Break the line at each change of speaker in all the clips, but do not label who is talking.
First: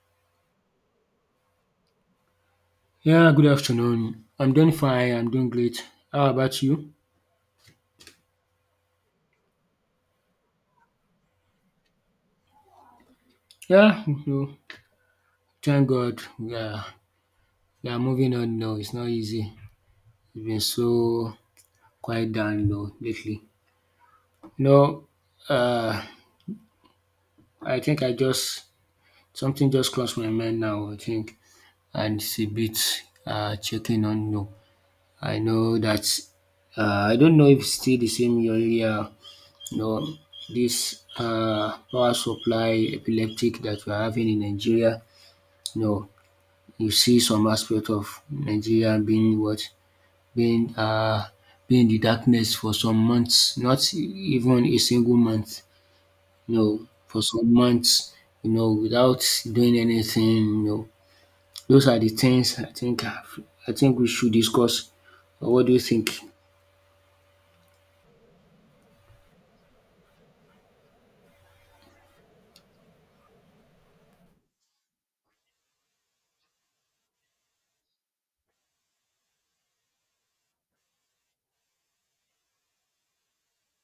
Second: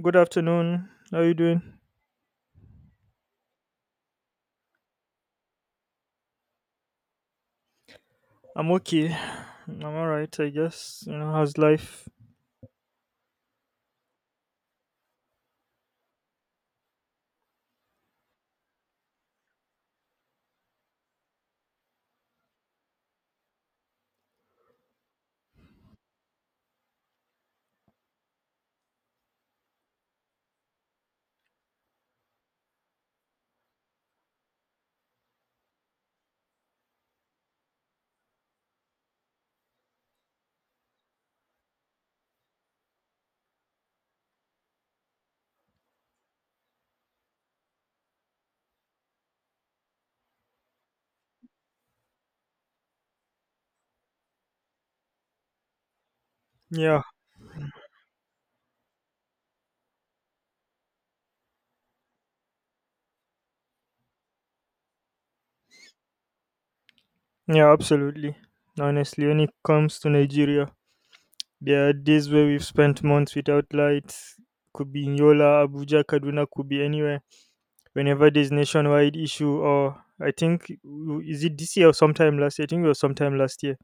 Good afternoon. How you doing?
Yeah, good afternoon. I'm doing fine. I'm doing great. How about you?
I'm okay. I'm alright, I guess. You know, how's life?
Yeah, thank God we are moving on now. It's not easy. It's been so quiet down though lately. No, uh, I think I just something just crossed my mind now. I think and it's a bit checking on no. I know that I don't know if it's still the same earlier. No, this power supply epileptic that we're having in Nigeria. No, you see some aspect of Nigeria being what? Being uh Being in the darkness for some months, not even a single month,
Yeah,
for some months, without doing anything. Those are the things I think we should discuss. What do you think?
yeah, absolutely. Honestly, when it comes to Nigeria, there are days where we've spent months without lights. Could be in Yola, Abuja, Kaduna, could be anywhere. Whenever there's nationwide issue, or I think is it this year or sometime last year? I think it was sometime last year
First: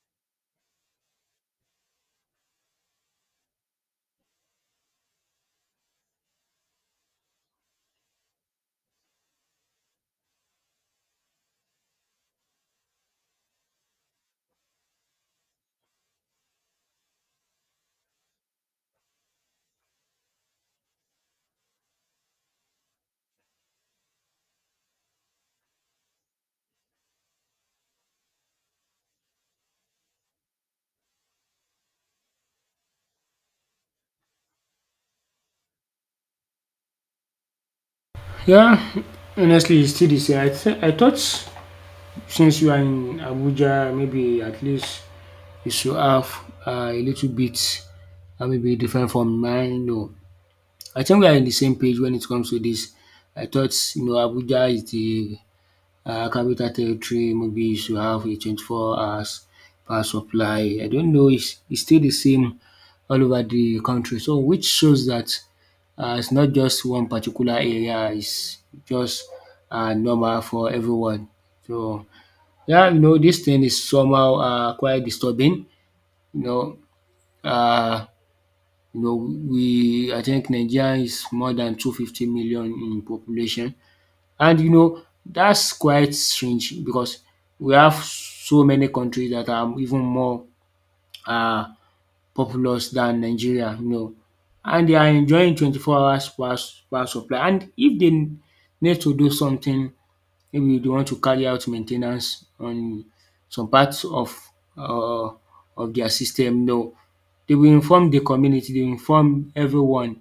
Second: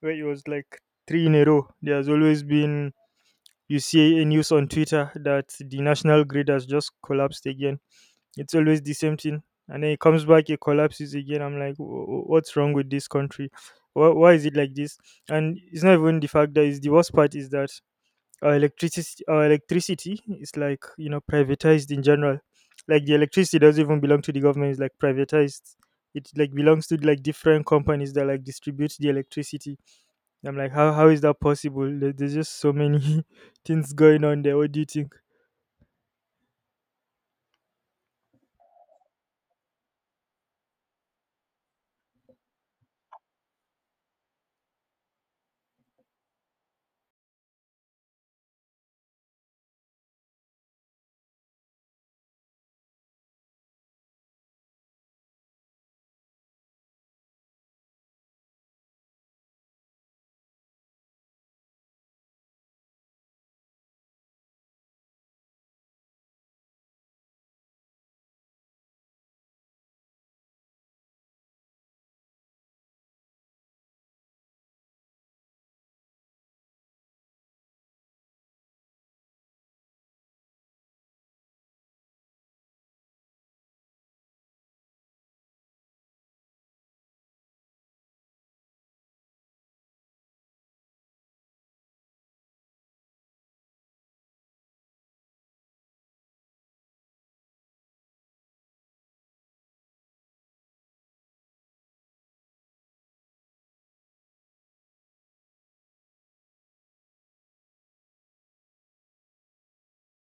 where it was like three in a row. There's always been, you see a news on Twitter that the national grid has just collapsed again. It's always the same thing. And then it comes back, it collapses again. I'm like, what's wrong with this country? Why is it like this?" And it's not even the fact that, it's the worst part is that our electricity is like, you know, privatized in general. Like the electricity doesn't even belong to the government, it's like privatized. It like belongs to like different companies that like distribute the electricity. I'm like, how is that possible? There's just so many things going on there. What do you think?
Yeah, honestly, it's still the same. I thought since you are in Abuja, maybe at least you should have a little bit, maybe different from mine. No, I think we are in the same page when it comes to this. I thought, Abuja is the capital territory. Maybe you should have a 24 hours power supply. I don't know. It's still the same all over the country. So, which shows that it's not just one particular area. It's just normal for everyone. So, yeah, this thing is somehow quite disturbing. You know, uh, we I think Nigeria is more than 250 million in population, and you know that's quite strange because we have so many countries that are even more um populous than Nigeria, and they are enjoying 24 hours power supply. And if they need to do something, maybe they want to carry out maintenance on some parts um of their system. No, they will inform the community, they will inform everyone,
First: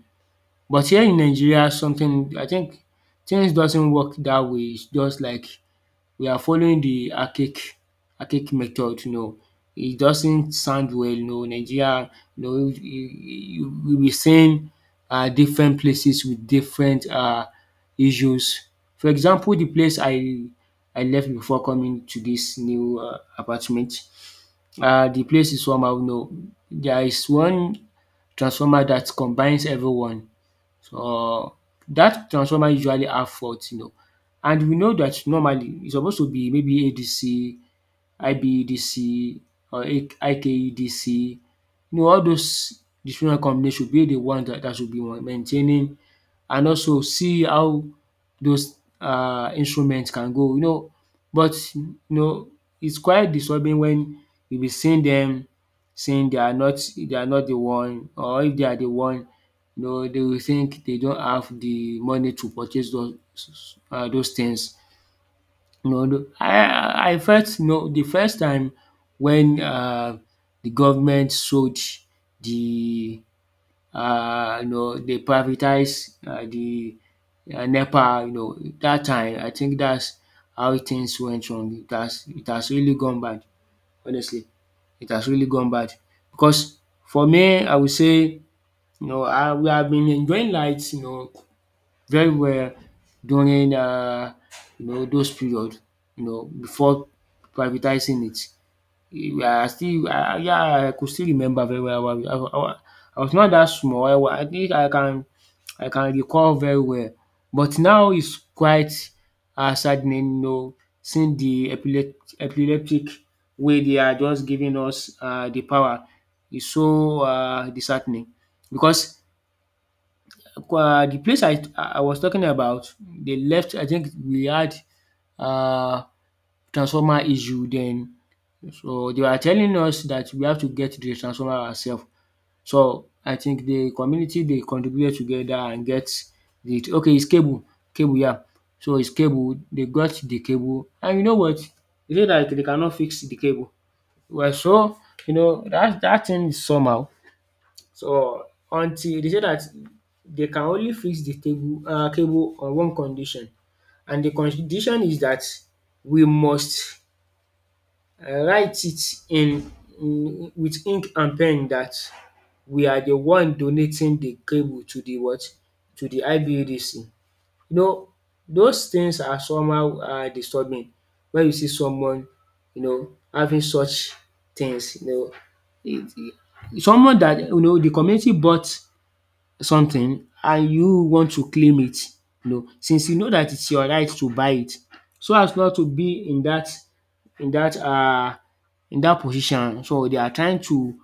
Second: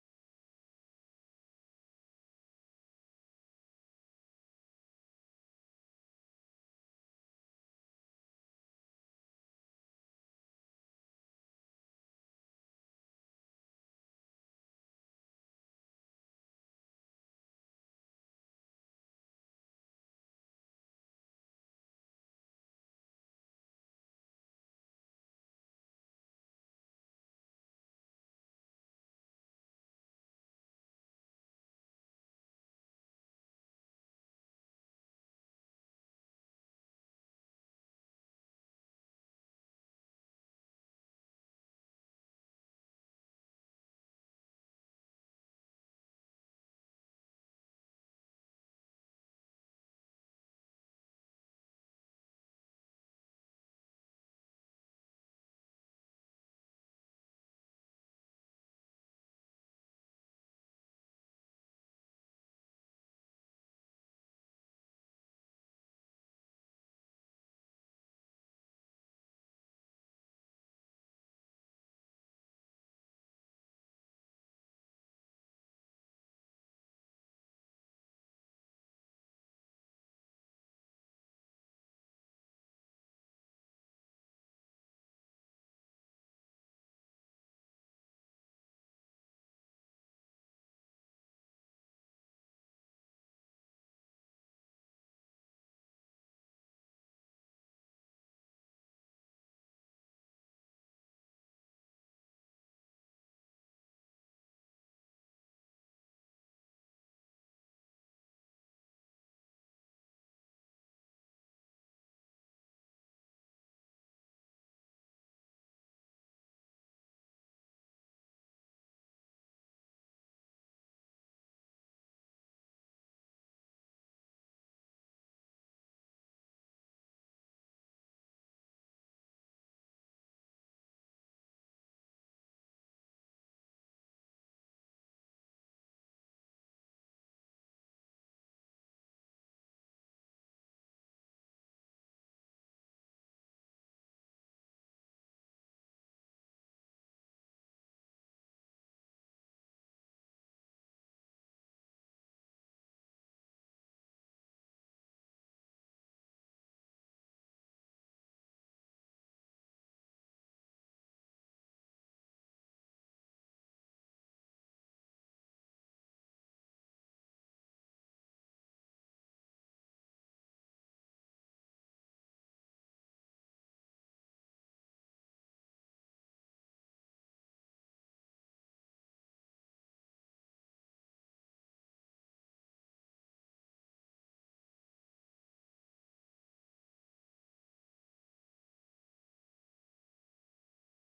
but here in Nigeria something I think things doesn't work that way. It's just like we are following the archaic method, It doesn't sound well. Nigeria, you we'll be seeing different places with different issues. For example, the place I left before coming to this new apartment, the place is somehow, There is one transformer that combines everyone. So that transformer usually have fault, and we know that normally it's supposed to be maybe ADC, IBEDC, or IKEDC. You know all those different companies should be the ones that should be maintaining and also see how those instruments can go. But it's quite disturbing when you be seeing them saying they are not the one, or if they are the one, you know they will think they don't have the money to purchase those those things. No, I felt no the first time when the government sold the you know they privatized the NEPA. You know that time I think that's how things went wrong. It has really gone bad, honestly. It has really gone bad because for me I would say you know I we have been enjoying light, very well during those period before privatizing it. I still I yeah, I could still remember very well. I was not that small. I think I can recall very well, but now it's quite saddening, seeing the epileptic way they are just giving us the power. Is so disheartening because Kwa the place I was talking about, they left. I think we had um transformer issue then. So they were telling us that we have to get the transformer ourself. So I think the community, they contributed together and get it. Okay, it's cable. Cable, yeah. So it's cable. They got the cable. And you know what? They say that they cannot fix the cable. Well, so you know that that thing is somehow. So until they say that they can only fix the table cable on one condition, and the condition is that we must write it in with ink and pen that we are the one donating the cable to the what? To the IBEDC. You know those things are somehow disturbing when you see someone, you know, having such things, it, it- Someone that you know the community bought something and you want to claim it, you know, since you know that it's your right to buy it so as not to be in that in that uh, in that position. So they are trying to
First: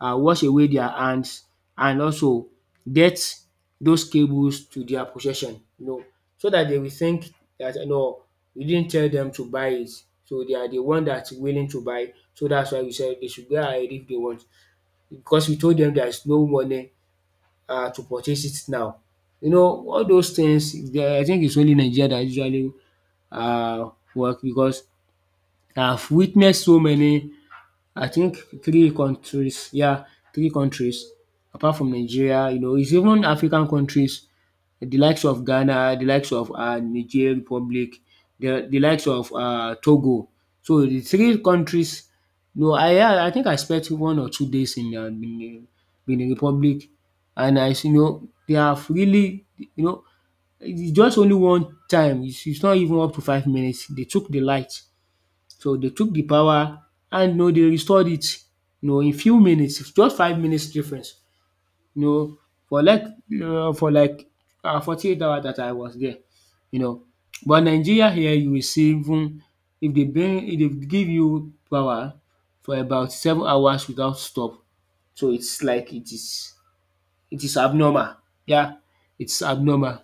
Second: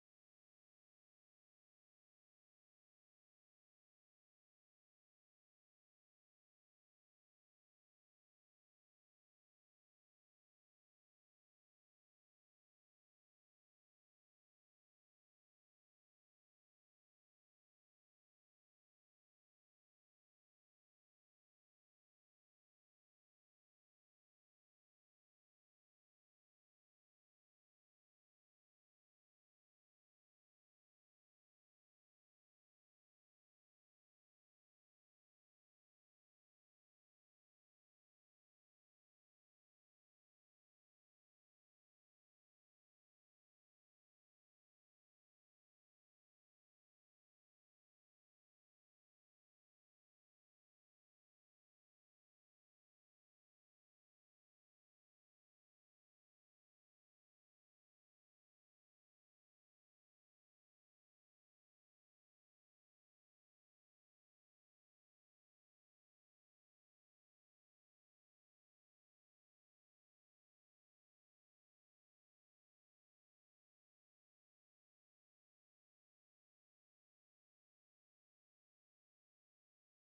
wash away their hands, and also get those cables to their possession, you know, so that they will think that no we didn't tell them to buy it. So they are the one that's willing to buy, so that's why we said they should go ahead if they want, because we told them there is no money to purchase it now. You know all those things they- I think it's only Nigeria that usually work, because I've witnessed so many. I think three countries, yeah, three countries apart from Nigeria, you know, it's even African countries, the likes of Ghana, the likes of Niger Republic, the likes of Togo. So the three countries, no, I think I spent 1 or 2 days in Benin, Benin Republic, and I you know they have really, you know, it's just only one time. It's not even up to 5 minutes. They took the light, so they took the power, and you know they restored it, you know, in few minutes, just 5 minutes difference, you know, for like for 48 hours that I was there, you know. But Nigeria here you will see even if they bring if they give you power for about 7 hours without stop. So it's like it is abnormal, yeah, it's abnormal,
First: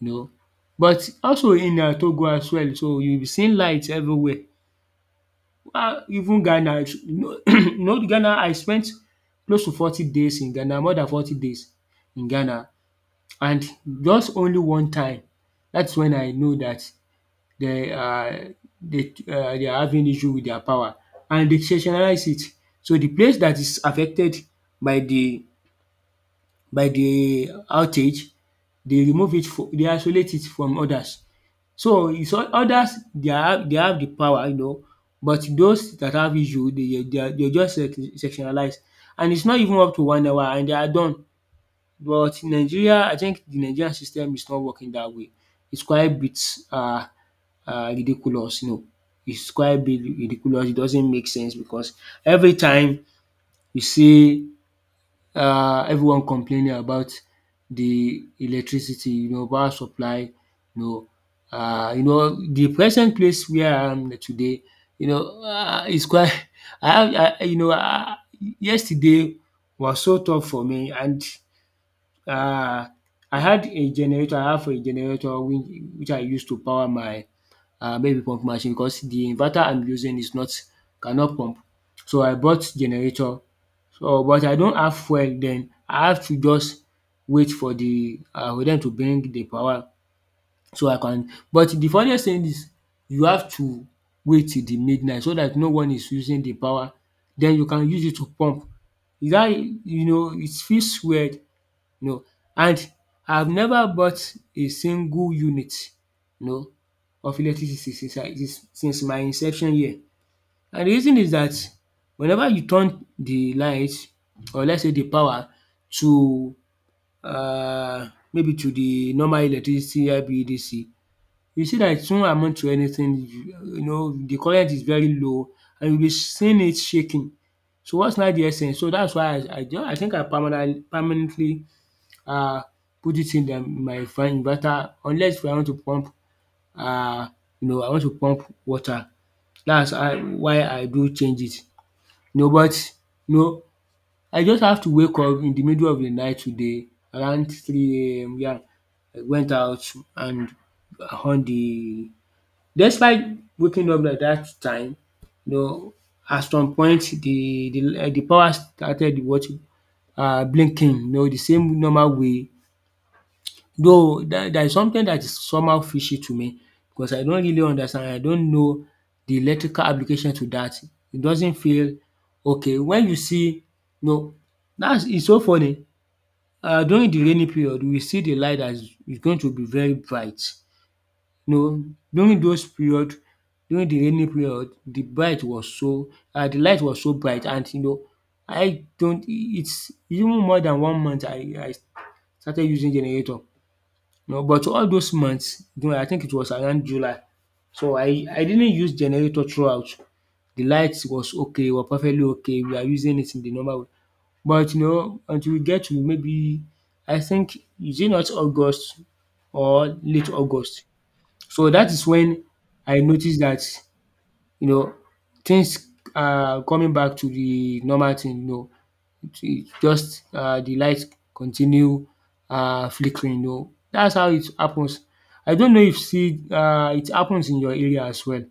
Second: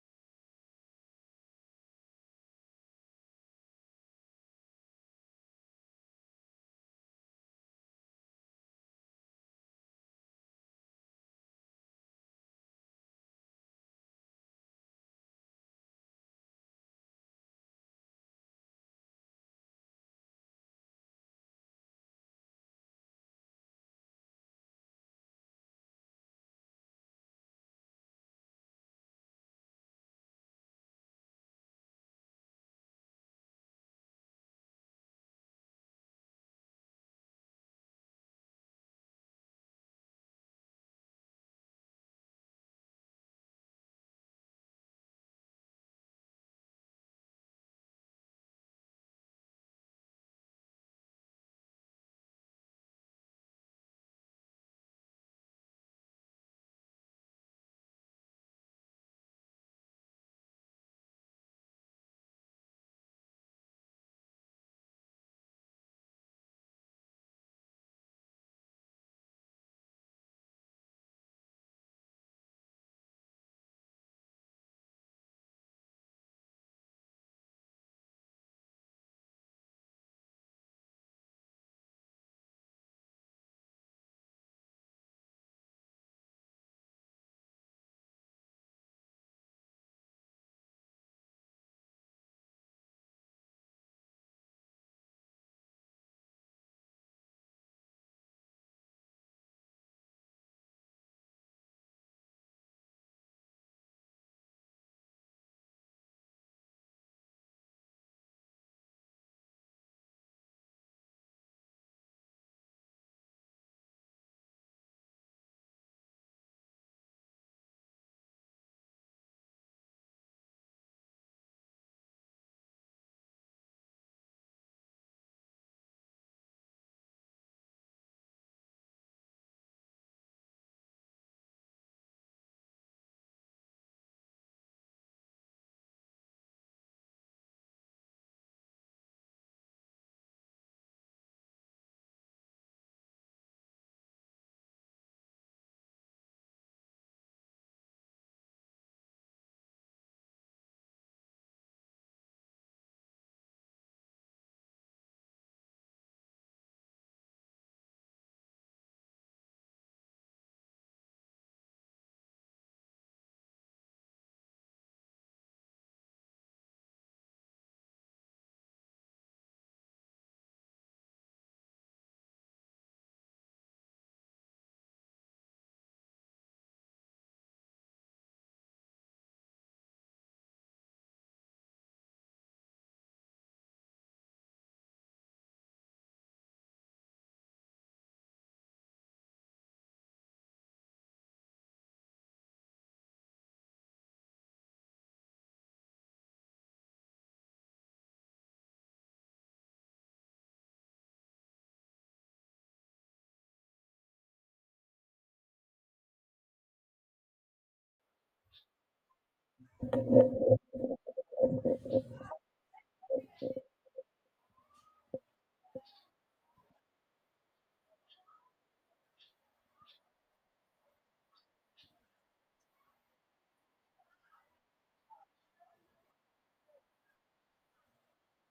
you know. But also in Togo as well, so you will be seeing light everywhere, even Ghana it's- you know you know Ghana I spent close to 40 days in Ghana, more than 40 days in Ghana, and just only one time. That's when I know that they um they dey are having issue with their power, and they sensationalize it. So the place that is affected by the outage, they remove it for they isolate it from others. So is others, they have the power, you know, but those that have issue, they are just sectionalized, and it's not even up to one hour and they are done. But in Nigeria I think the Nigerian system is not working that way. It's quite a bit um ridiculous, It's quite a bit ridiculous, it doesn't make sense, because every time you see everyone complaining about the electricity, you know, power supply, you know. The present place where I am today, you know, is quite, I have, I, you know, yesterday was so tough for me, and uh, I had a generator, I have a generator which, I use to power my baby pump machine, because the inverter I'm using is not, cannot pump. So I bought generator, so but I don't have fuel. Then I have to just wait for the for dem to bring the power so I can, but the funniest thing is you have to wait till the midnight so that no one is using the power. Then you can use it to pump. Is dat, you know it feels weird, you know. And I've never bought a single unit, you know, of electricity since I since my inception year. And the reason is that whenever you turn the light or let's say the power to maybe to the normal electricity IBEDC, you see that it won't amount to anything. You know the current is very low, and you'll be seeing it shaking. So what's now the essence? So that's why I think I permanently permanently um put it in my fan inverter, unless if I want to pump, um you know I want to pump water. That's how why I do change it. No, but no, I just have to wake up in the middle of the night today around three AM. Yeah, I went out and on the despite waking up at that time, you know, at some point the power started what blinking, you know, the same normal way. Though there is something that is somehow fishy to me because I don't really understand, I don't know the electrical application to that. It doesn't feel okay. When you see no, that's it's so funny. During the rainy period, we see the light that is going to be very bright. No, during those period, during the rainy period, the light was so bright, and you know, I don't it's even more than one month I started using generator. No, but all those months, you know, I think it was around July, so I didn't use generator throughout. The lights was okay, were perfectly okay. We are using it in the normal way. But you know, until we get to maybe, I think, is it not August or late August? So that is when I noticed that, you know, things are coming back to the normal thing. You know, it just the light continue flickering no. That's how it happens. I don't know if still it happens in your area as well.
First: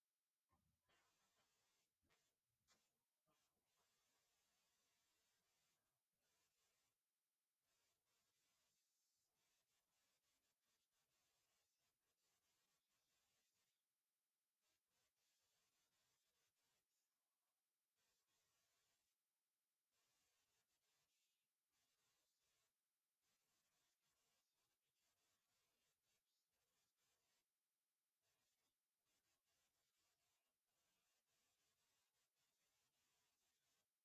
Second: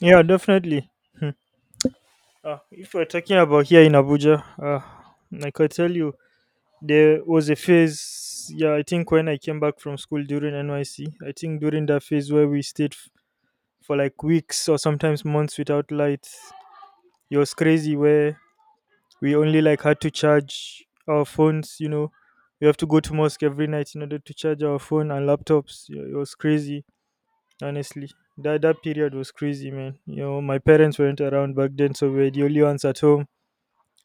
Yeah, definitely. Hmm. If we're talking about here in Abuja, like I tell you, there was a phase. Yeah, I think when I came back from school during NYC, I think during that phase where we stayed for like weeks or sometimes months without light, it was crazy. Where we only like had to charge our phones, you know, we have to go to mosque every night in order to charge our phone and laptops. Yeah, it was crazy, honestly. That period was crazy, man. You know, my parents weren't around back then, so we were the only ones at home.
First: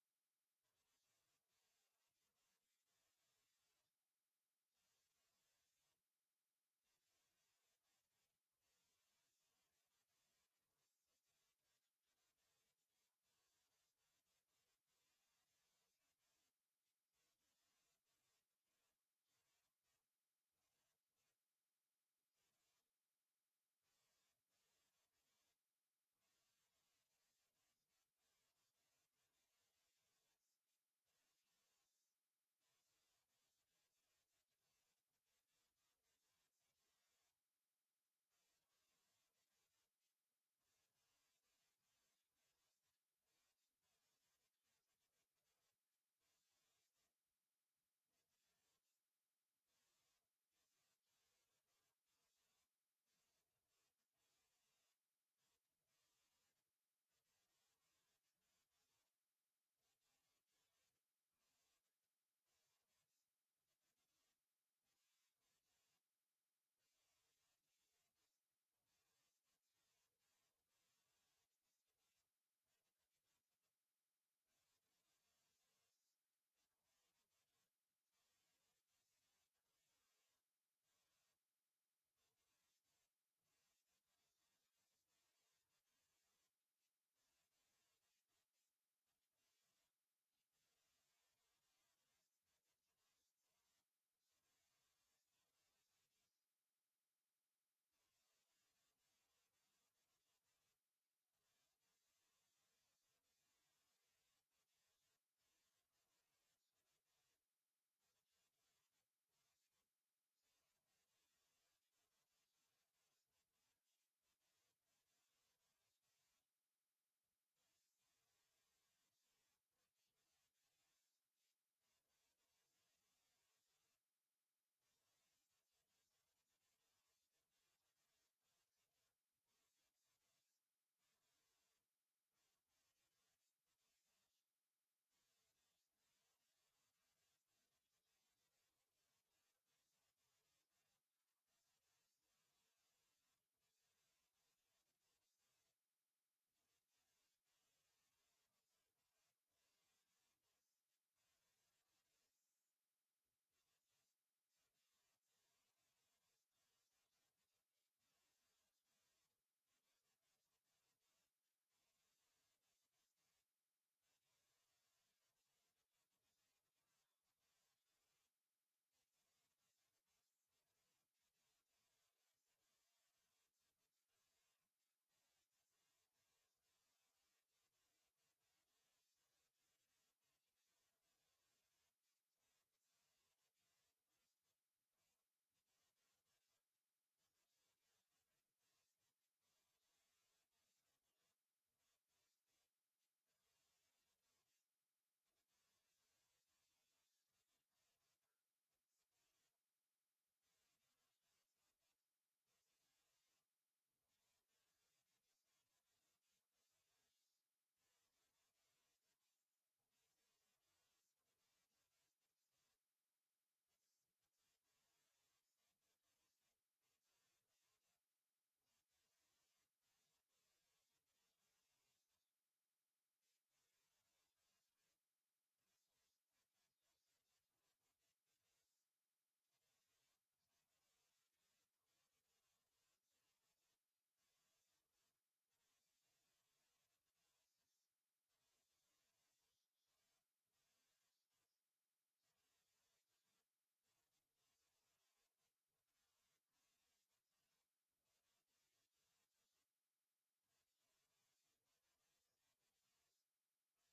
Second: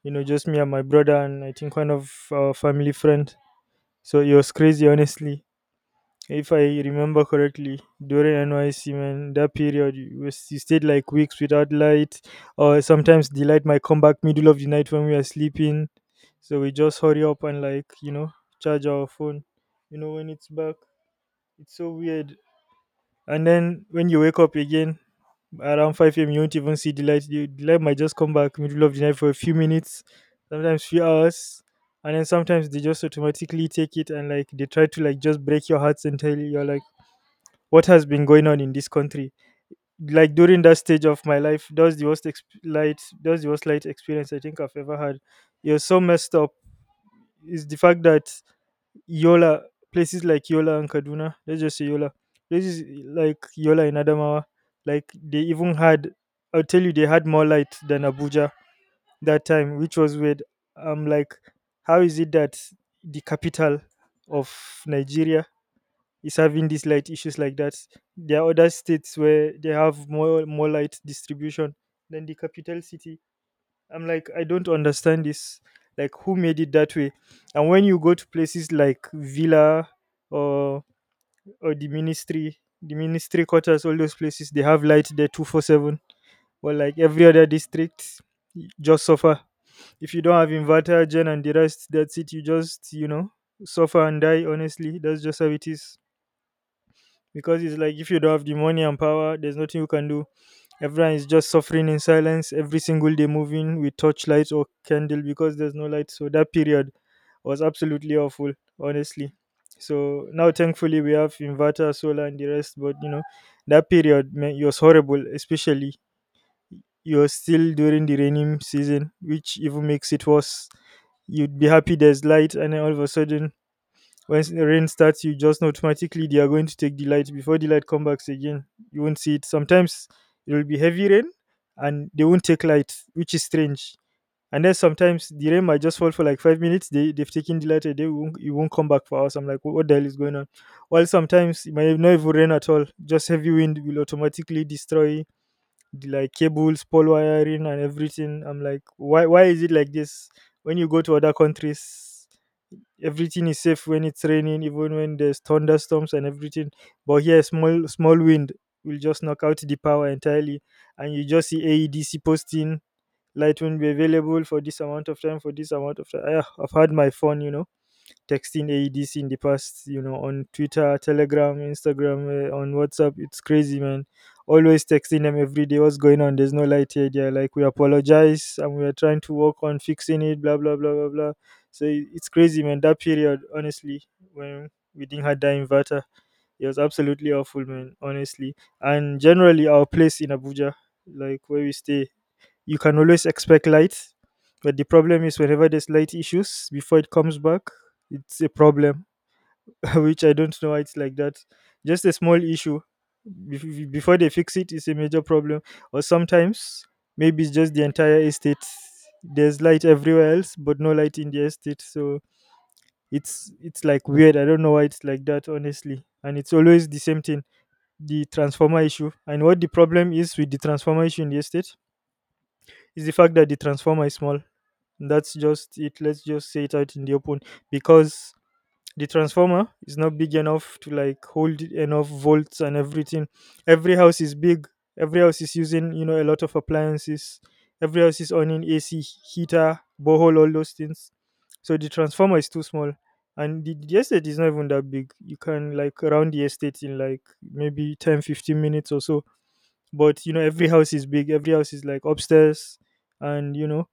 You know, just me and my brother and I think one of our family friend. So it was crazy, honestly. If I remember correctly, during NYC, man, that period, you, you stayed like weeks without light, or sometimes the light might come back middle of the night when we are sleeping. So we just hurry up and, like, you know, charge our phone, you know, when it's back. It's so weird. And then when you wake up again around 5 a.m., you won't even see the light. The light might just come back middle of the night for a few minutes, sometimes few hours, and then sometimes they just automatically take it and like they try to like just break your heart entirely. You're like, what has been going on in this country. Like during that stage of my life, that was the light, that was the worst light experience I think I've ever had. It was so messed up. Is the fact that Yola, places like Yola and Kaduna, let's just say Yola, places like Yola in Adamawa, like they even had, I'll tell you, they had more light than Abuja that time, which was weird. I'm like, how is it that the capital of Nigeria is having these light issues like that? There are other states where they have more light distribution than the capital city. I'm like, I don't understand this. Like, who made it that way? And when you go to places like Villa or or the ministry quarters, all those places, they have light there 24/7. Well, like every other district, just suffer. If you don't have inverter, gen, and the rest, that's it. You just, you know, suffer and die. Honestly, that's just how it is, because it's like if you don't have the money and power, there's nothing you can do. Everyone is just suffering in silence every single day, moving with torchlight or candle because there's no light. So that period was absolutely awful, honestly. So now, thankfully, we have inverter, solar, and the rest. But you know, that period, man, it was horrible, especially you're still during the rainy season, which even makes it worse. You'd be happy there's light, and then all of a sudden when rain starts, you just know automatically they are going to take the light. Before the light comes back again, you won't see it. Sometimes it will be heavy rain and they won't take light, which is strange. And then sometimes the rain might just fall for like 5 minutes, they've taken the light and they won't, it won't come back for hours. I'm like, what the hell is going on? While sometimes it might not even rain at all, just heavy wind will automatically destroy the like cables, pole, wiring, and everything. I'm like, why is it like this? When you go to other countries, everything is safe when it's raining, even when there's thunderstorms and everything. But here, small small wind will just knock out the power entirely, and you just see AEDC posting light will be available for this amount of time, for this amount of time. Ah, I've had my fun, you know, texting AEDC in the past, you know, on Twitter, Telegram, Instagram, on WhatsApp. It's crazy, man. Always texting them every day. What's going on? There's no light here. They're like, we apologize and we are trying to work on fixing it, blah, blah, blah, blah, blah. So it's crazy, man. That period, honestly, when we didn't have that inverter, it was absolutely awful, man, honestly. And generally, our place in Abuja, like where we stay, you can always expect light. But the problem is, whenever there's light issues, before it comes back, it's a problem, which I don't know why it's like that. Just a small issue. bef- Before they fix it, it's a major problem. Or sometimes, maybe it's just the entire estate. There's light everywhere else, but no light in the estate. So it's like weird. I don't know why it's like that, honestly. And it's always the same thing, the transformer issue. And what the problem is with the transformer issue in the estate is the fact that the transformer is small. That's just it. Let's just say it out in the open, because the transformer is not big enough to like hold enough volts and everything. Every house is big. Every house is using, you know, a lot of appliances. Every house is owning AC, heater, borehole, all those things. So the transformer is too small, and the estate is not even that big. You can like round the estate in like maybe 10, 15 minutes or so, but you know every house is big, every house is like upstairs, and you know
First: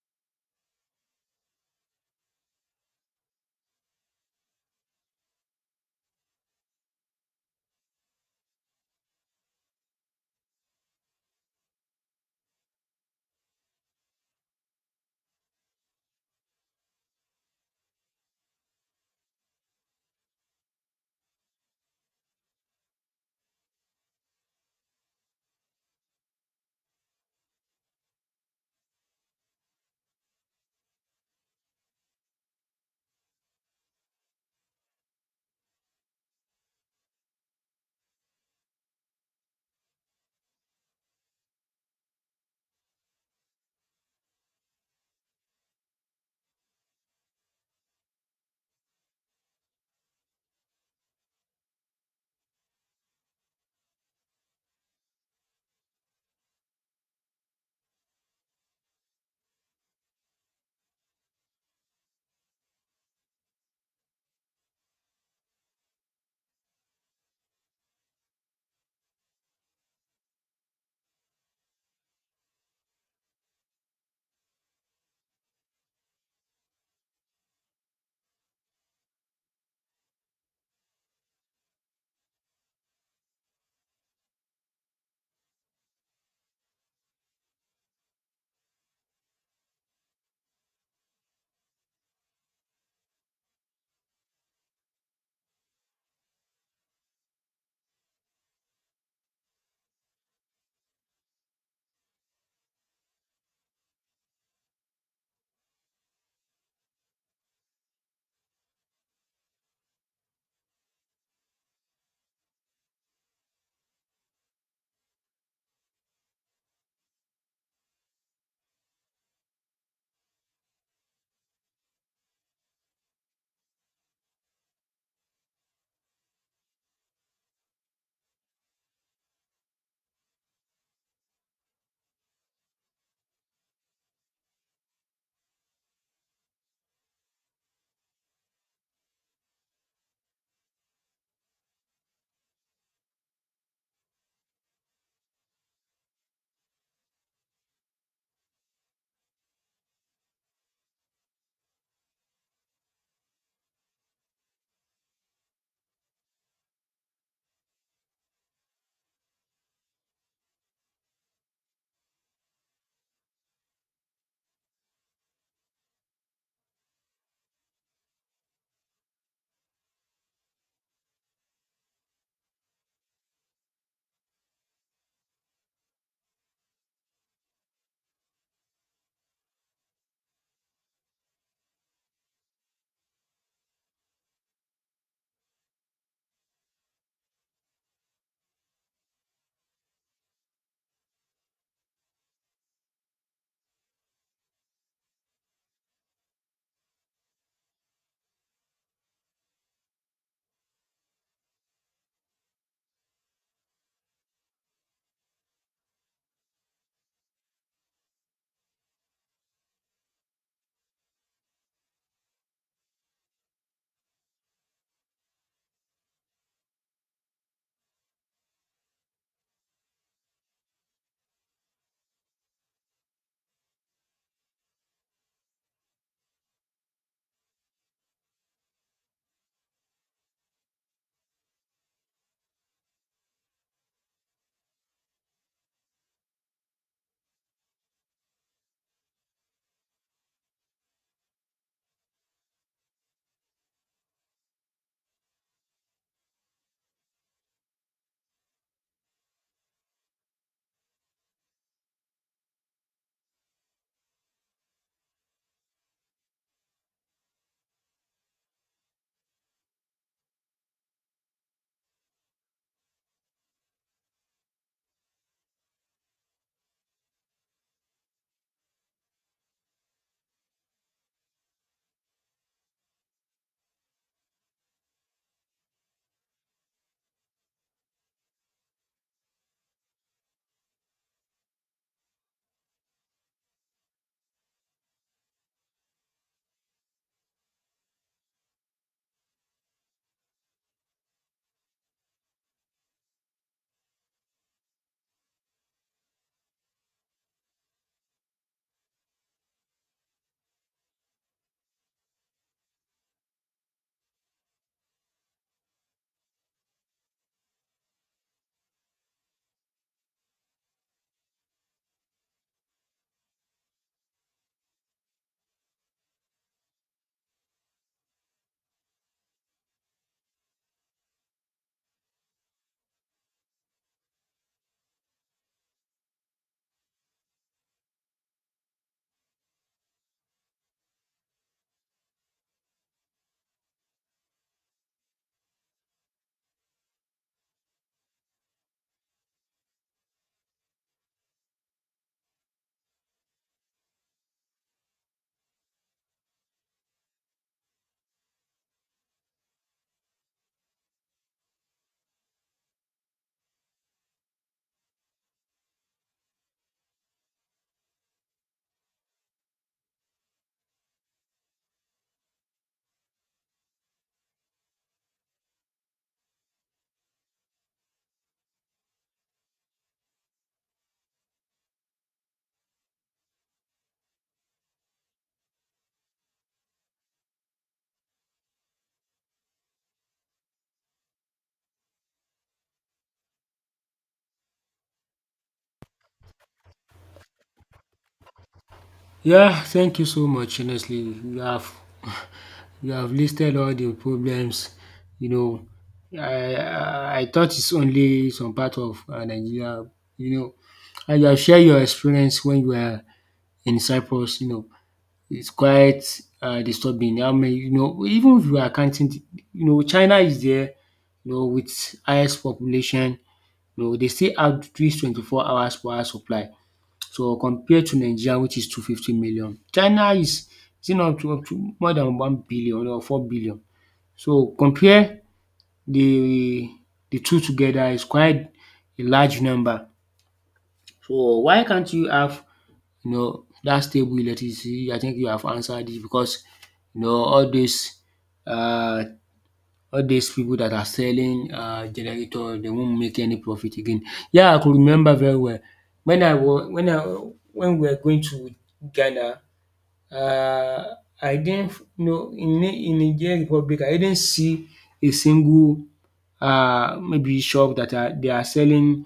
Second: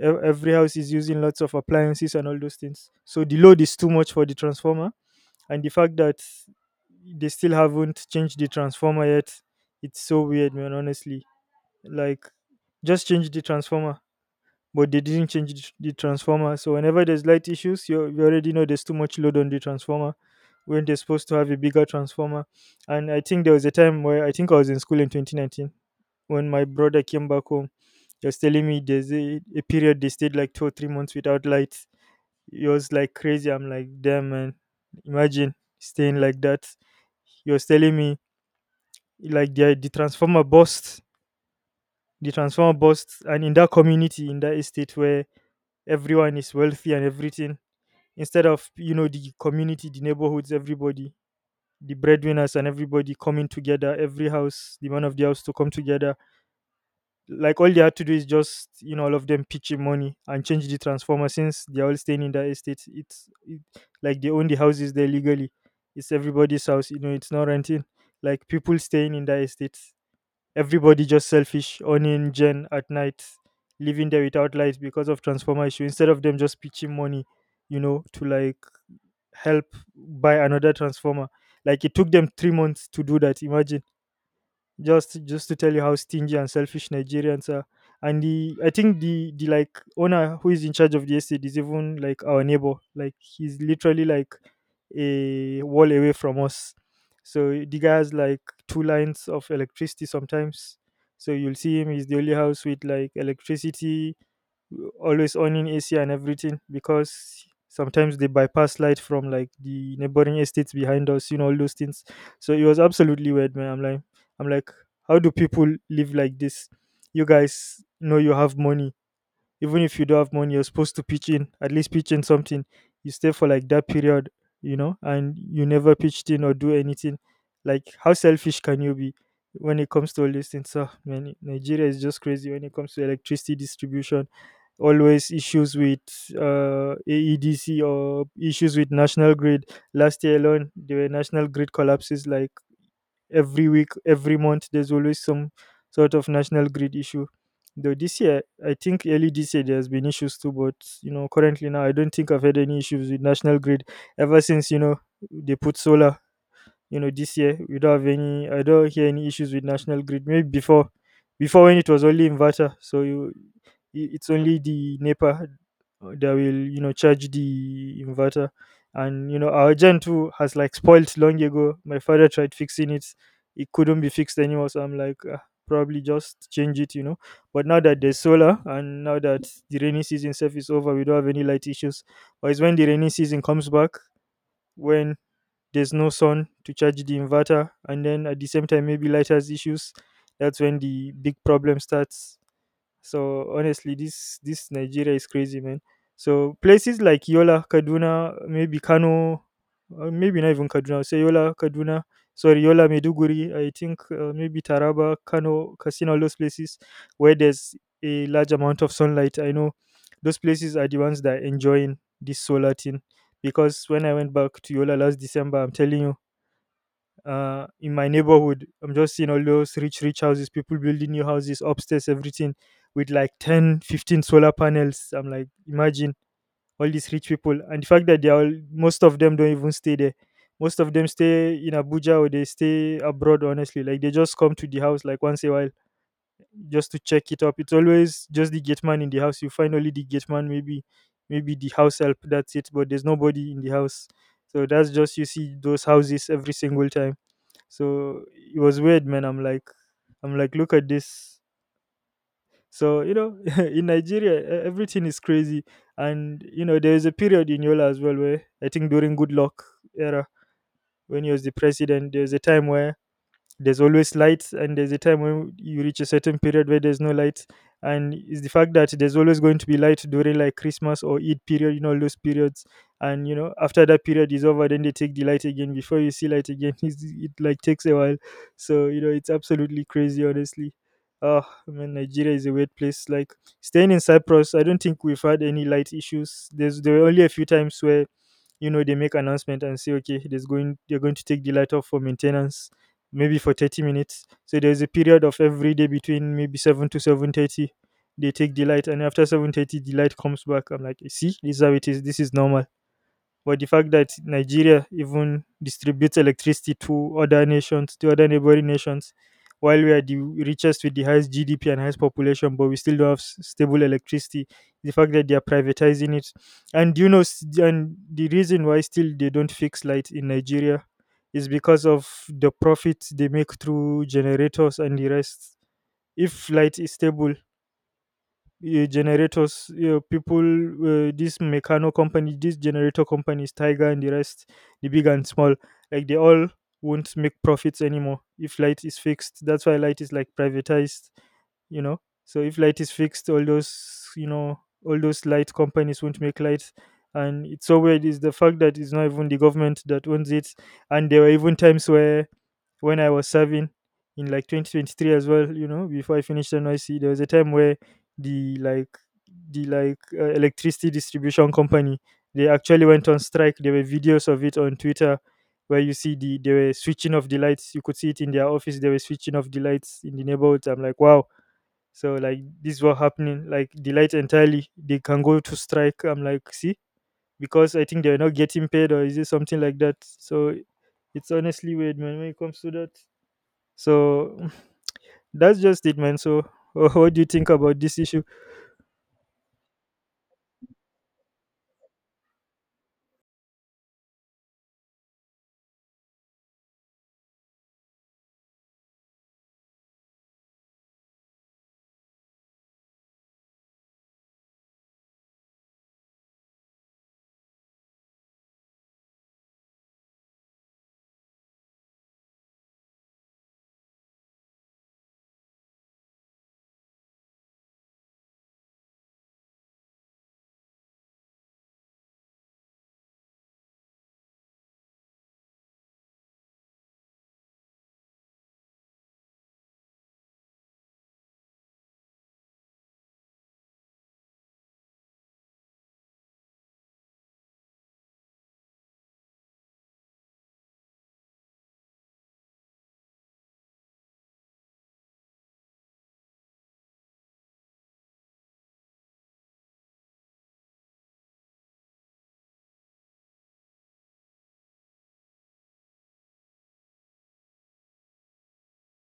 every house is using lots of appliances and all those things, so the load is too much for the transformer. And the fact that they still haven't changed the transformer yet, it's so weird, man, honestly. Like, just change the transformer, but they didn't change the the transformer. So whenever there's light issues, you already know there's too much load on the transformer when they're supposed to have a bigger transformer. And I think there was a time where, I think I was in school in 2019 when my brother came back home. He was telling me there's a period they stayed like 2 or 3 months without light. It was like crazy. I'm like, damn, man, imagine staying like that. He was telling me like the transformer burst, the transformer burst, and in that community, in that estate where everyone is wealthy and everything, instead of, you know, the community, the neighborhoods, everybody, the breadwinners and everybody coming together, every house, the man of the house to come together, like all they had to do is just, you know, all of them pitch in money and change the transformer, since they're all staying in that estate, like they own the houses there legally, it's everybody's house, you know, it's not renting. Like people staying in that estate, everybody just selfish, owning gen at night, living there without lights because of transformer issue, instead of them just pitching money, you know, to like help buy another transformer. Like it took them 3 months to do that. Imagine, just to tell you how stingy and selfish Nigerians are. And the, I think the like owner who is in charge of the estate is even like our neighbor. Like he's literally like a wall away from us. So the guy has like two lines of electricity sometimes. So you'll see him, he's the only house with like electricity, always owning AC and everything, because sometimes they bypass light from like the neighboring estates behind us, you know, all those things. So it was absolutely weird, man. I'm like, how do people live like this? You guys know you have money, even if you don't have money, you're supposed to pitch in, at least pitch in something. You stay for like that period, and you never pitched in or do anything. Like, how selfish can you be when it comes to all these things? So, man, Nigeria is just crazy when it comes to electricity distribution. Always issues with AEDC or issues with national grid. Last year alone, there were national grid collapses like every week, every month, there's always some sort of national grid issue. Though this year, I think early this year there has been issues too, but you know, currently now I don't think I've had any issues with national grid ever since they put solar. You know, this year we don't have any. I don't hear any issues with national grid. Maybe before, when it was only inverter, so it's only the NEPA that will charge the inverter, and you know our gen 2 has like spoiled long ago. My father tried fixing it, it couldn't be fixed anymore, so I'm like, "Ah, probably just change it, you know." But now that there's solar and now that the rainy season itself is over, we don't have any light issues. But it's when the rainy season comes back, when there's no sun to charge the inverter and then at the same time maybe light has issues, that's when the big problem starts. So honestly, this Nigeria is crazy, man. So places like Yola, Kaduna, maybe Kano, maybe not even Kaduna. Say Yola, Kaduna. Sorry, Yola, Meduguri. I think maybe Taraba, Kano, Kasina, all those places where there's a large amount of sunlight. I know those places are the ones that are enjoying this solar thing, because when I went back to Yola last December, I'm telling you, in my neighborhood, I'm just seeing all those rich, rich houses, people building new houses upstairs, everything with like 10, 15 solar panels. I'm like, imagine all these rich people. And the fact that they are all, most of them don't even stay there. Most of them stay in Abuja or they stay abroad, honestly. Like they just come to the house like once a while, just to check it up. It's always just the gate man in the house. You find only the gate man, maybe the house help, that's it. But there's nobody in the house. So that's just, you see those houses every single time. So it was weird, man. I'm like, look at this. So you know, in Nigeria, everything is crazy, and you know, there is a period in Yola as well where I think during Good Luck era, when he was the president, there was a time where there's always lights, and there's a time when you reach a certain period where there's no lights, and it's the fact that there's always going to be light during like Christmas or Eid period, you know, those periods. And you know, after that period is over, then they take the light again before you see light again. It's, it like takes a while. So you know, it's absolutely crazy, honestly. Oh man, Nigeria is a weird place. Like, staying in Cyprus, I don't think we've had any light issues. There's there were only a few times where you know they make announcement and say, okay, there's going they're going to take the light off for maintenance, maybe for 30 minutes. So there's a period of every day between maybe 7 to 7:30 they take the light, and after 7:30 the light comes back. I'm like, see, this is how it is, this is normal. But the fact that Nigeria even distributes electricity to other nations, to other neighboring nations, while we are the richest with the highest GDP and highest population, but we still don't have stable electricity. The fact that they are privatizing it, and you know, and the reason why still they don't fix light in Nigeria is because of the profits they make through generators and the rest. If light is stable, generators, people, this mechano company, this generator companies, tiger and the rest, the big and small, like they all won't make profits anymore if light is fixed. That's why light is like privatized, you know. So if light is fixed, all those all those light companies won't make light. And it's so weird is the fact that it's not even the government that owns it. And there were even times where when I was serving in like 2023 as well. You know, before I finished NYC, there was a time where the like the like electricity distribution company, they actually went on strike. There were videos of it on Twitter where you see they were switching off the lights. You could see it in their office. They were switching off the lights in the neighborhoods. I'm like, wow. So like this was happening. Like the light entirely, they can go to strike. I'm like, see, because I think they're not getting paid or is it something like that. So it's honestly weird, man when it comes to that. So that's just it, man. So what do you think about this issue?
Yeah, thank you so much, honestly. You have you have listed all the problems, you know. I thought it's only some part of Nigeria, you know, and you have shared your experience when you were in Cyprus, you know. It's quite disturbing how many, you know, even if we are counting the you know, China is there, you know, with highest population, you know, they still have this 24 hours power supply. So compare to Nigeria, which is 250 million. China, is it not up to more than 1 billion or 4 billion? So compare the the two together is quite a large number. So why can't you have, you know, dat stable electricity? I think you have answered it because, you know, uh, all these people that are selling generator, they won't make any profit again. Yeah, I could remember very well when I was when I when we were going to Ghana. I didn't you know in Niger Republic, I didn't see a single maybe shop that are selling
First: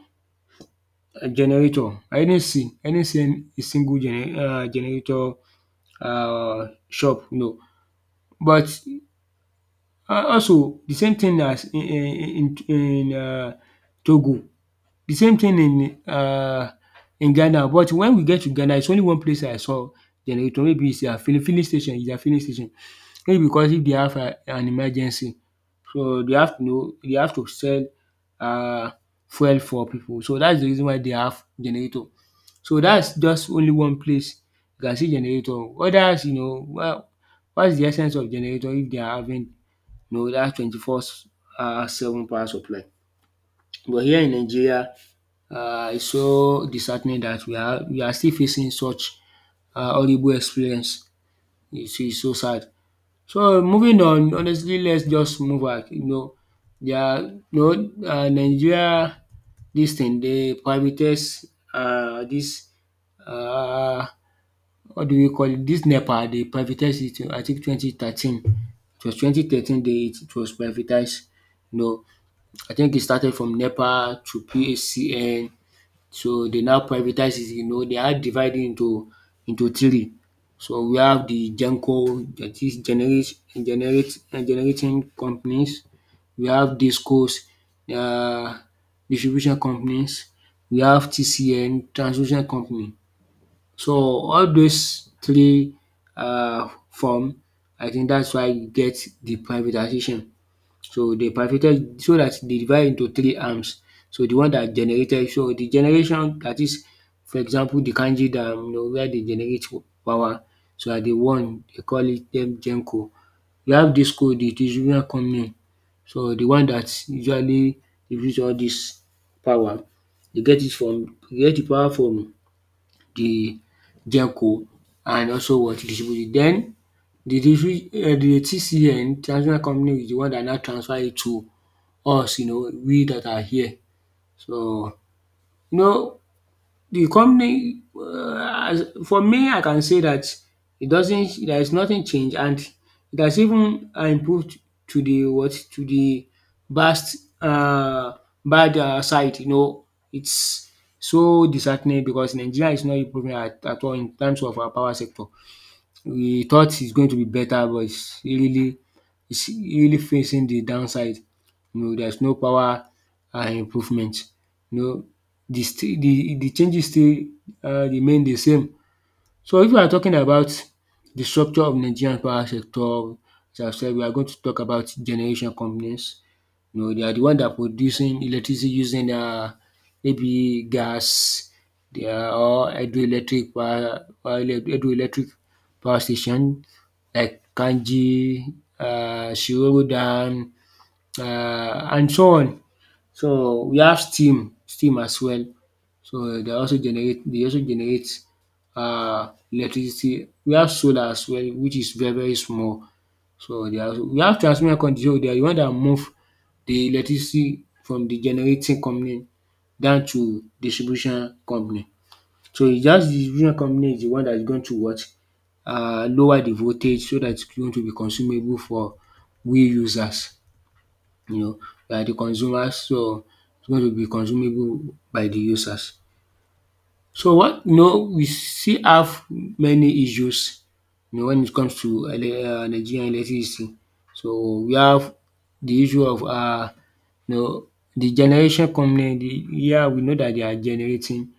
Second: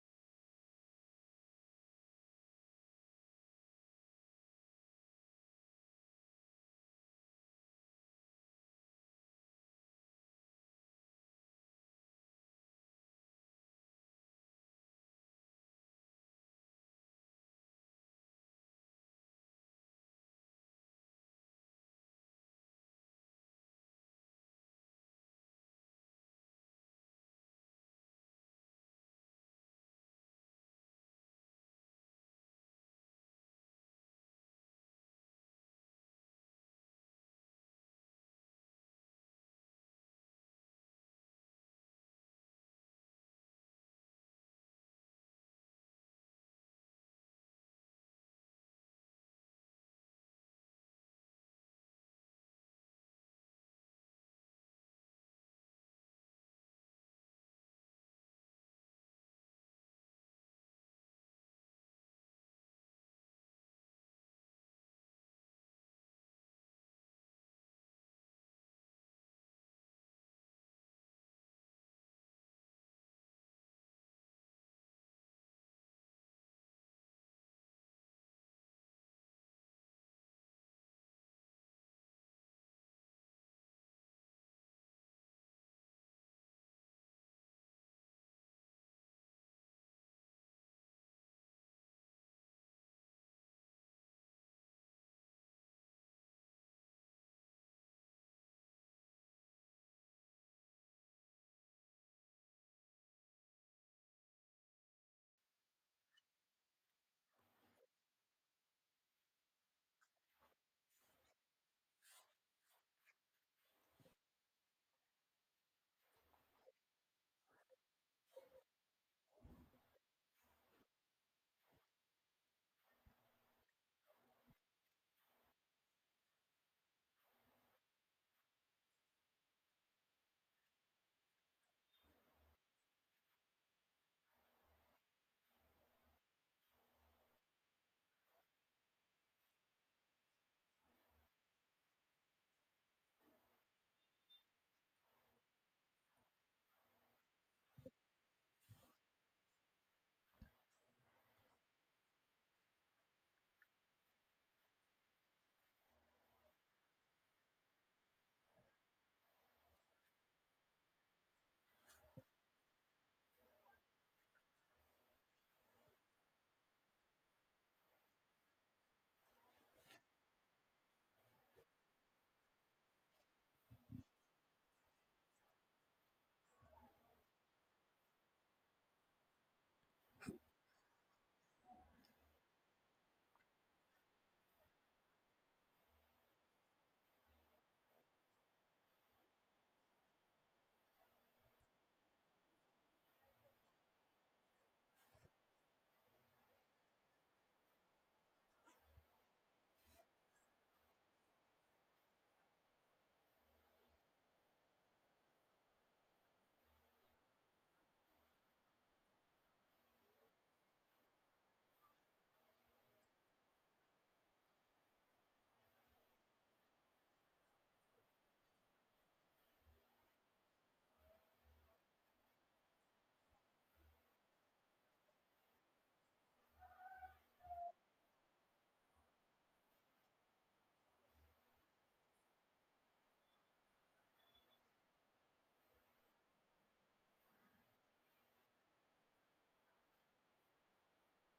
a generator. I didn't see, a single generator shop, you know. But also the same thing as in Togo, the same thing in Ghana. But when we get to Ghana, it's only one place I saw generator. Maybe it's is their filling station. It's their filling station. Maybe because if they have an emergency, so they have to sell uh fuel for people. So that's the reason why they have generator. So that's just only one place you can see generator. Others, you know, well, what's the essence of generator if they are having, you know, that 24 seven power supply? But here in Nigeria, it's so disheartening that we are still facing such horrible experience. It's so sad. So moving on, honestly, let's just move back. You know, there are you know, Nigeria, this thing they privatize, this uh, what do we call it? This NEPA, they privatized it. I think 2013. It was 2013, they it it was privatized. You know, I think it started from NEPA to PACN, so they now privatize it. You know, they are divided into three. So we have the Genco, that is generate generate generating companies. We have Discos, um distribution companies. We have TCN, transmission company. So all those three form, I think that's why you get the privatization. So they bifurcated so that they divide into three arms. So the one that generated so the generation, that is, for example, the Kainji dam, you know, where they generate power, so na the one they call it them Genco. We have this coal, the distribution company, so the one that usually distribute all this power, they get it from dey get the power from the Genco and also what distribute it. Den the TCN, transmission company, is the one that now transfer it to us, you know, we that are here. So, you know, the company, as for me, I can say that it doesn't there is nothing changed, and it has even improved to the what to the best, bad side, you know. It's so disheartening because Nigeria is not improving at all in terms of our power sector. We thought it's going to be better, but it's really facing the downside. You know, there's no power improvement. You know, the changes still remain the same. So if we are talking about the structure of Nigerian power sector, as I said, we are going to talk about generation companies. You know, they are the one that producing electricity using maybe gas. They are all hydroelectric power station like Kanji, Shiroro Dam, and so on. So we have steam as well. So they also generate electricity. We have solar as well, which is very very small. So, they are we have transmission company, so they are the one that move the electricity from the generating company down to distribution company. So, it's just the distribution company is the one that is going to what? Lower the voltage so that it's going to be consumable for we users, you know, by the consumers. So, it's going to be consumable by the users. So, what, you know, we still have many issues, you know, when it comes to Nigerian electricity. So we have the issue of, you know, the generation company, the yeah, we know that they are generating,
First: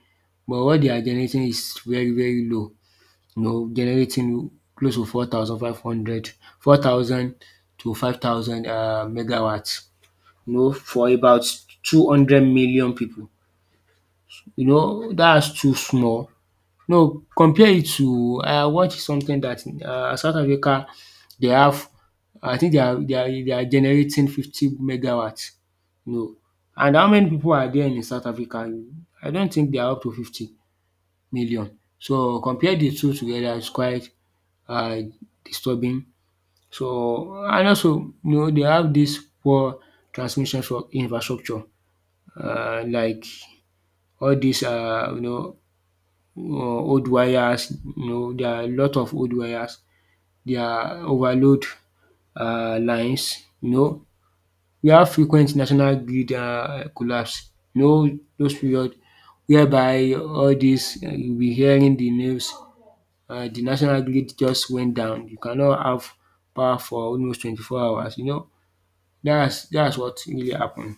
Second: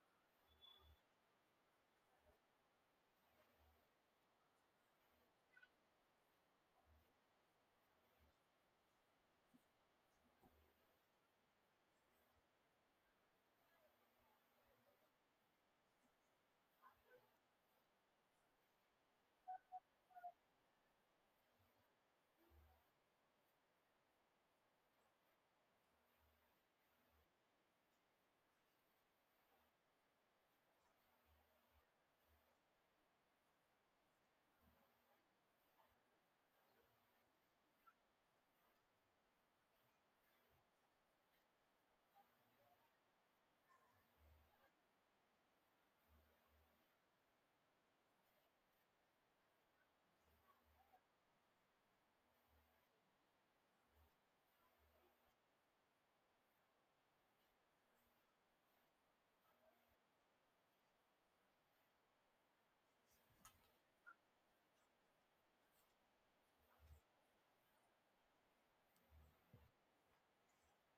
but what they are generating is very very low, you know, generating close to four thousand five hundred, four thousand to 5,000 megawatts, you know, for about 200 million people. You know that is too small. No, compare it to, I watch something that South Africa, they have, I think they are generating 50 megawatt. No. And how many people are there in South Africa? I don't think they are up to 50 million. So compare the two together is quite um disturbing. So, and also, you know, they have this poor transmission for infrastructure, like all these, you know, old wires, you know, there are a lot of old wires, there are overload lines, you know. We have frequent national grid collapse, you know, those period whereby all dis you will be hearing the news, de national grid just went down, you cannot have power for almost 24 hours, you know. That's what really happened.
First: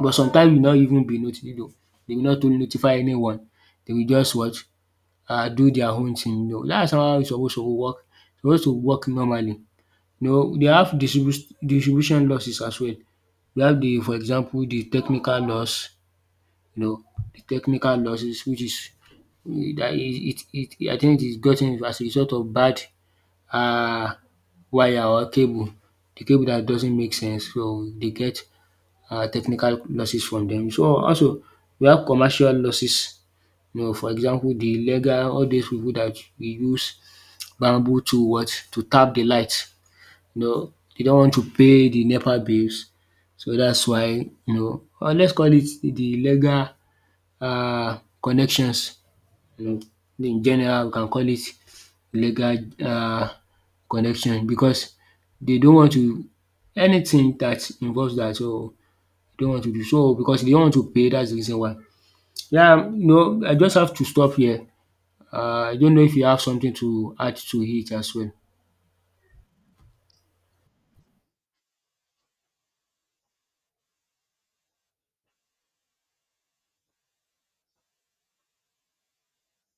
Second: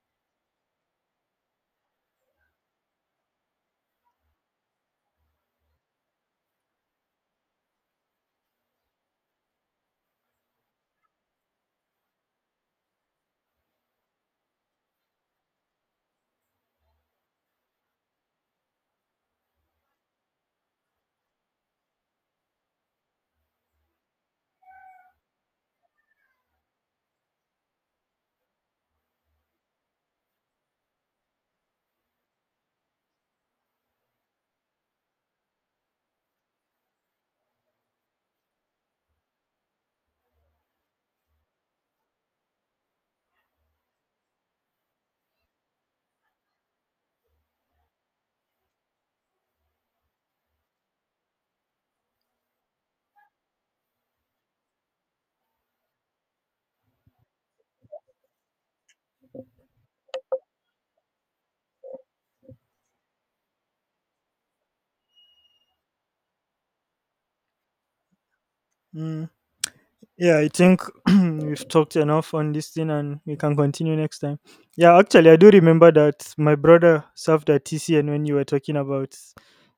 But sometimes you not even be notice, dey will not notify anyone. They will just what do their own thing. No, that's how e supposed to work, normally. You know, they have distribution losses as well. We have, the for example, the technical loss, you know, the technical losses, which is that it, I think, it is gotten as a result of bad um wire or cable. The cable that doesn't make sense, so they get technical losses from them. So also we have commercial losses, you know, for example, the illegal all these people that we use bamboo to tap the light. You know, they not want to pay the NEPA bills. So that's why, you know, or let's call it the legal connections. You know, in general, we can call it legal um connection because they don't want to anything that involves that. So they don't want to do so because they don't want to pay. That's the reason why. Yeah, you know, I just have to stop here. I don't know if you have something to add to it as well.
Mm. Yeah, I think we've talked enough on this thing and we can continue next time. Yeah, actually, I do remember that my brother served at TCN when you were talking about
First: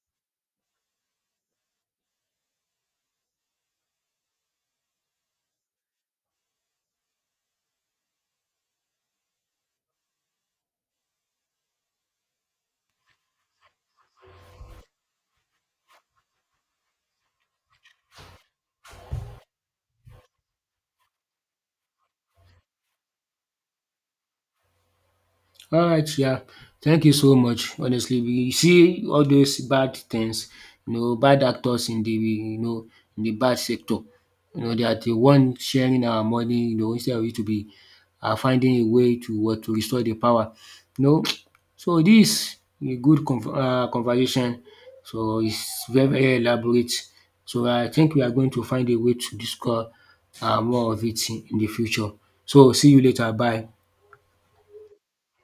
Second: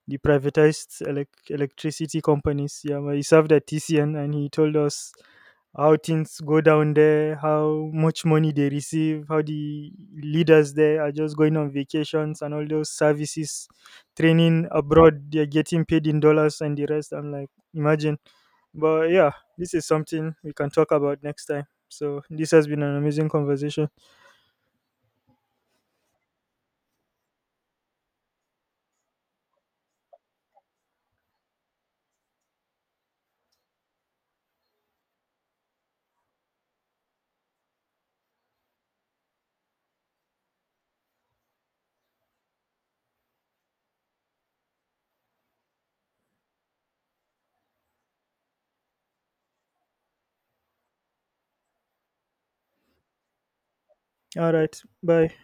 the privatized electricity companies. Yeah, well, he served at TCN and he told us how things go down there, how much money they receive, how the leaders there are just going on vacations and all those services, training abroad, they're getting paid in dollars and the rest. I'm like, imagine. But yeah, this is something we can talk about next time. So this has been an amazing conversation.
Alright, yeah. Thank you so much. Honestly, we see all those bad things, you know, bad actors you know, in the bad sector. You know, they are the one sharing our money, you know, instead of it to be, finding a way to restore the power. You know, so this a good conversation. So it's very, very elaborate. So I think we are going to find a way to discuss more of it in the future. So see you later. Bye.
All right. Bye.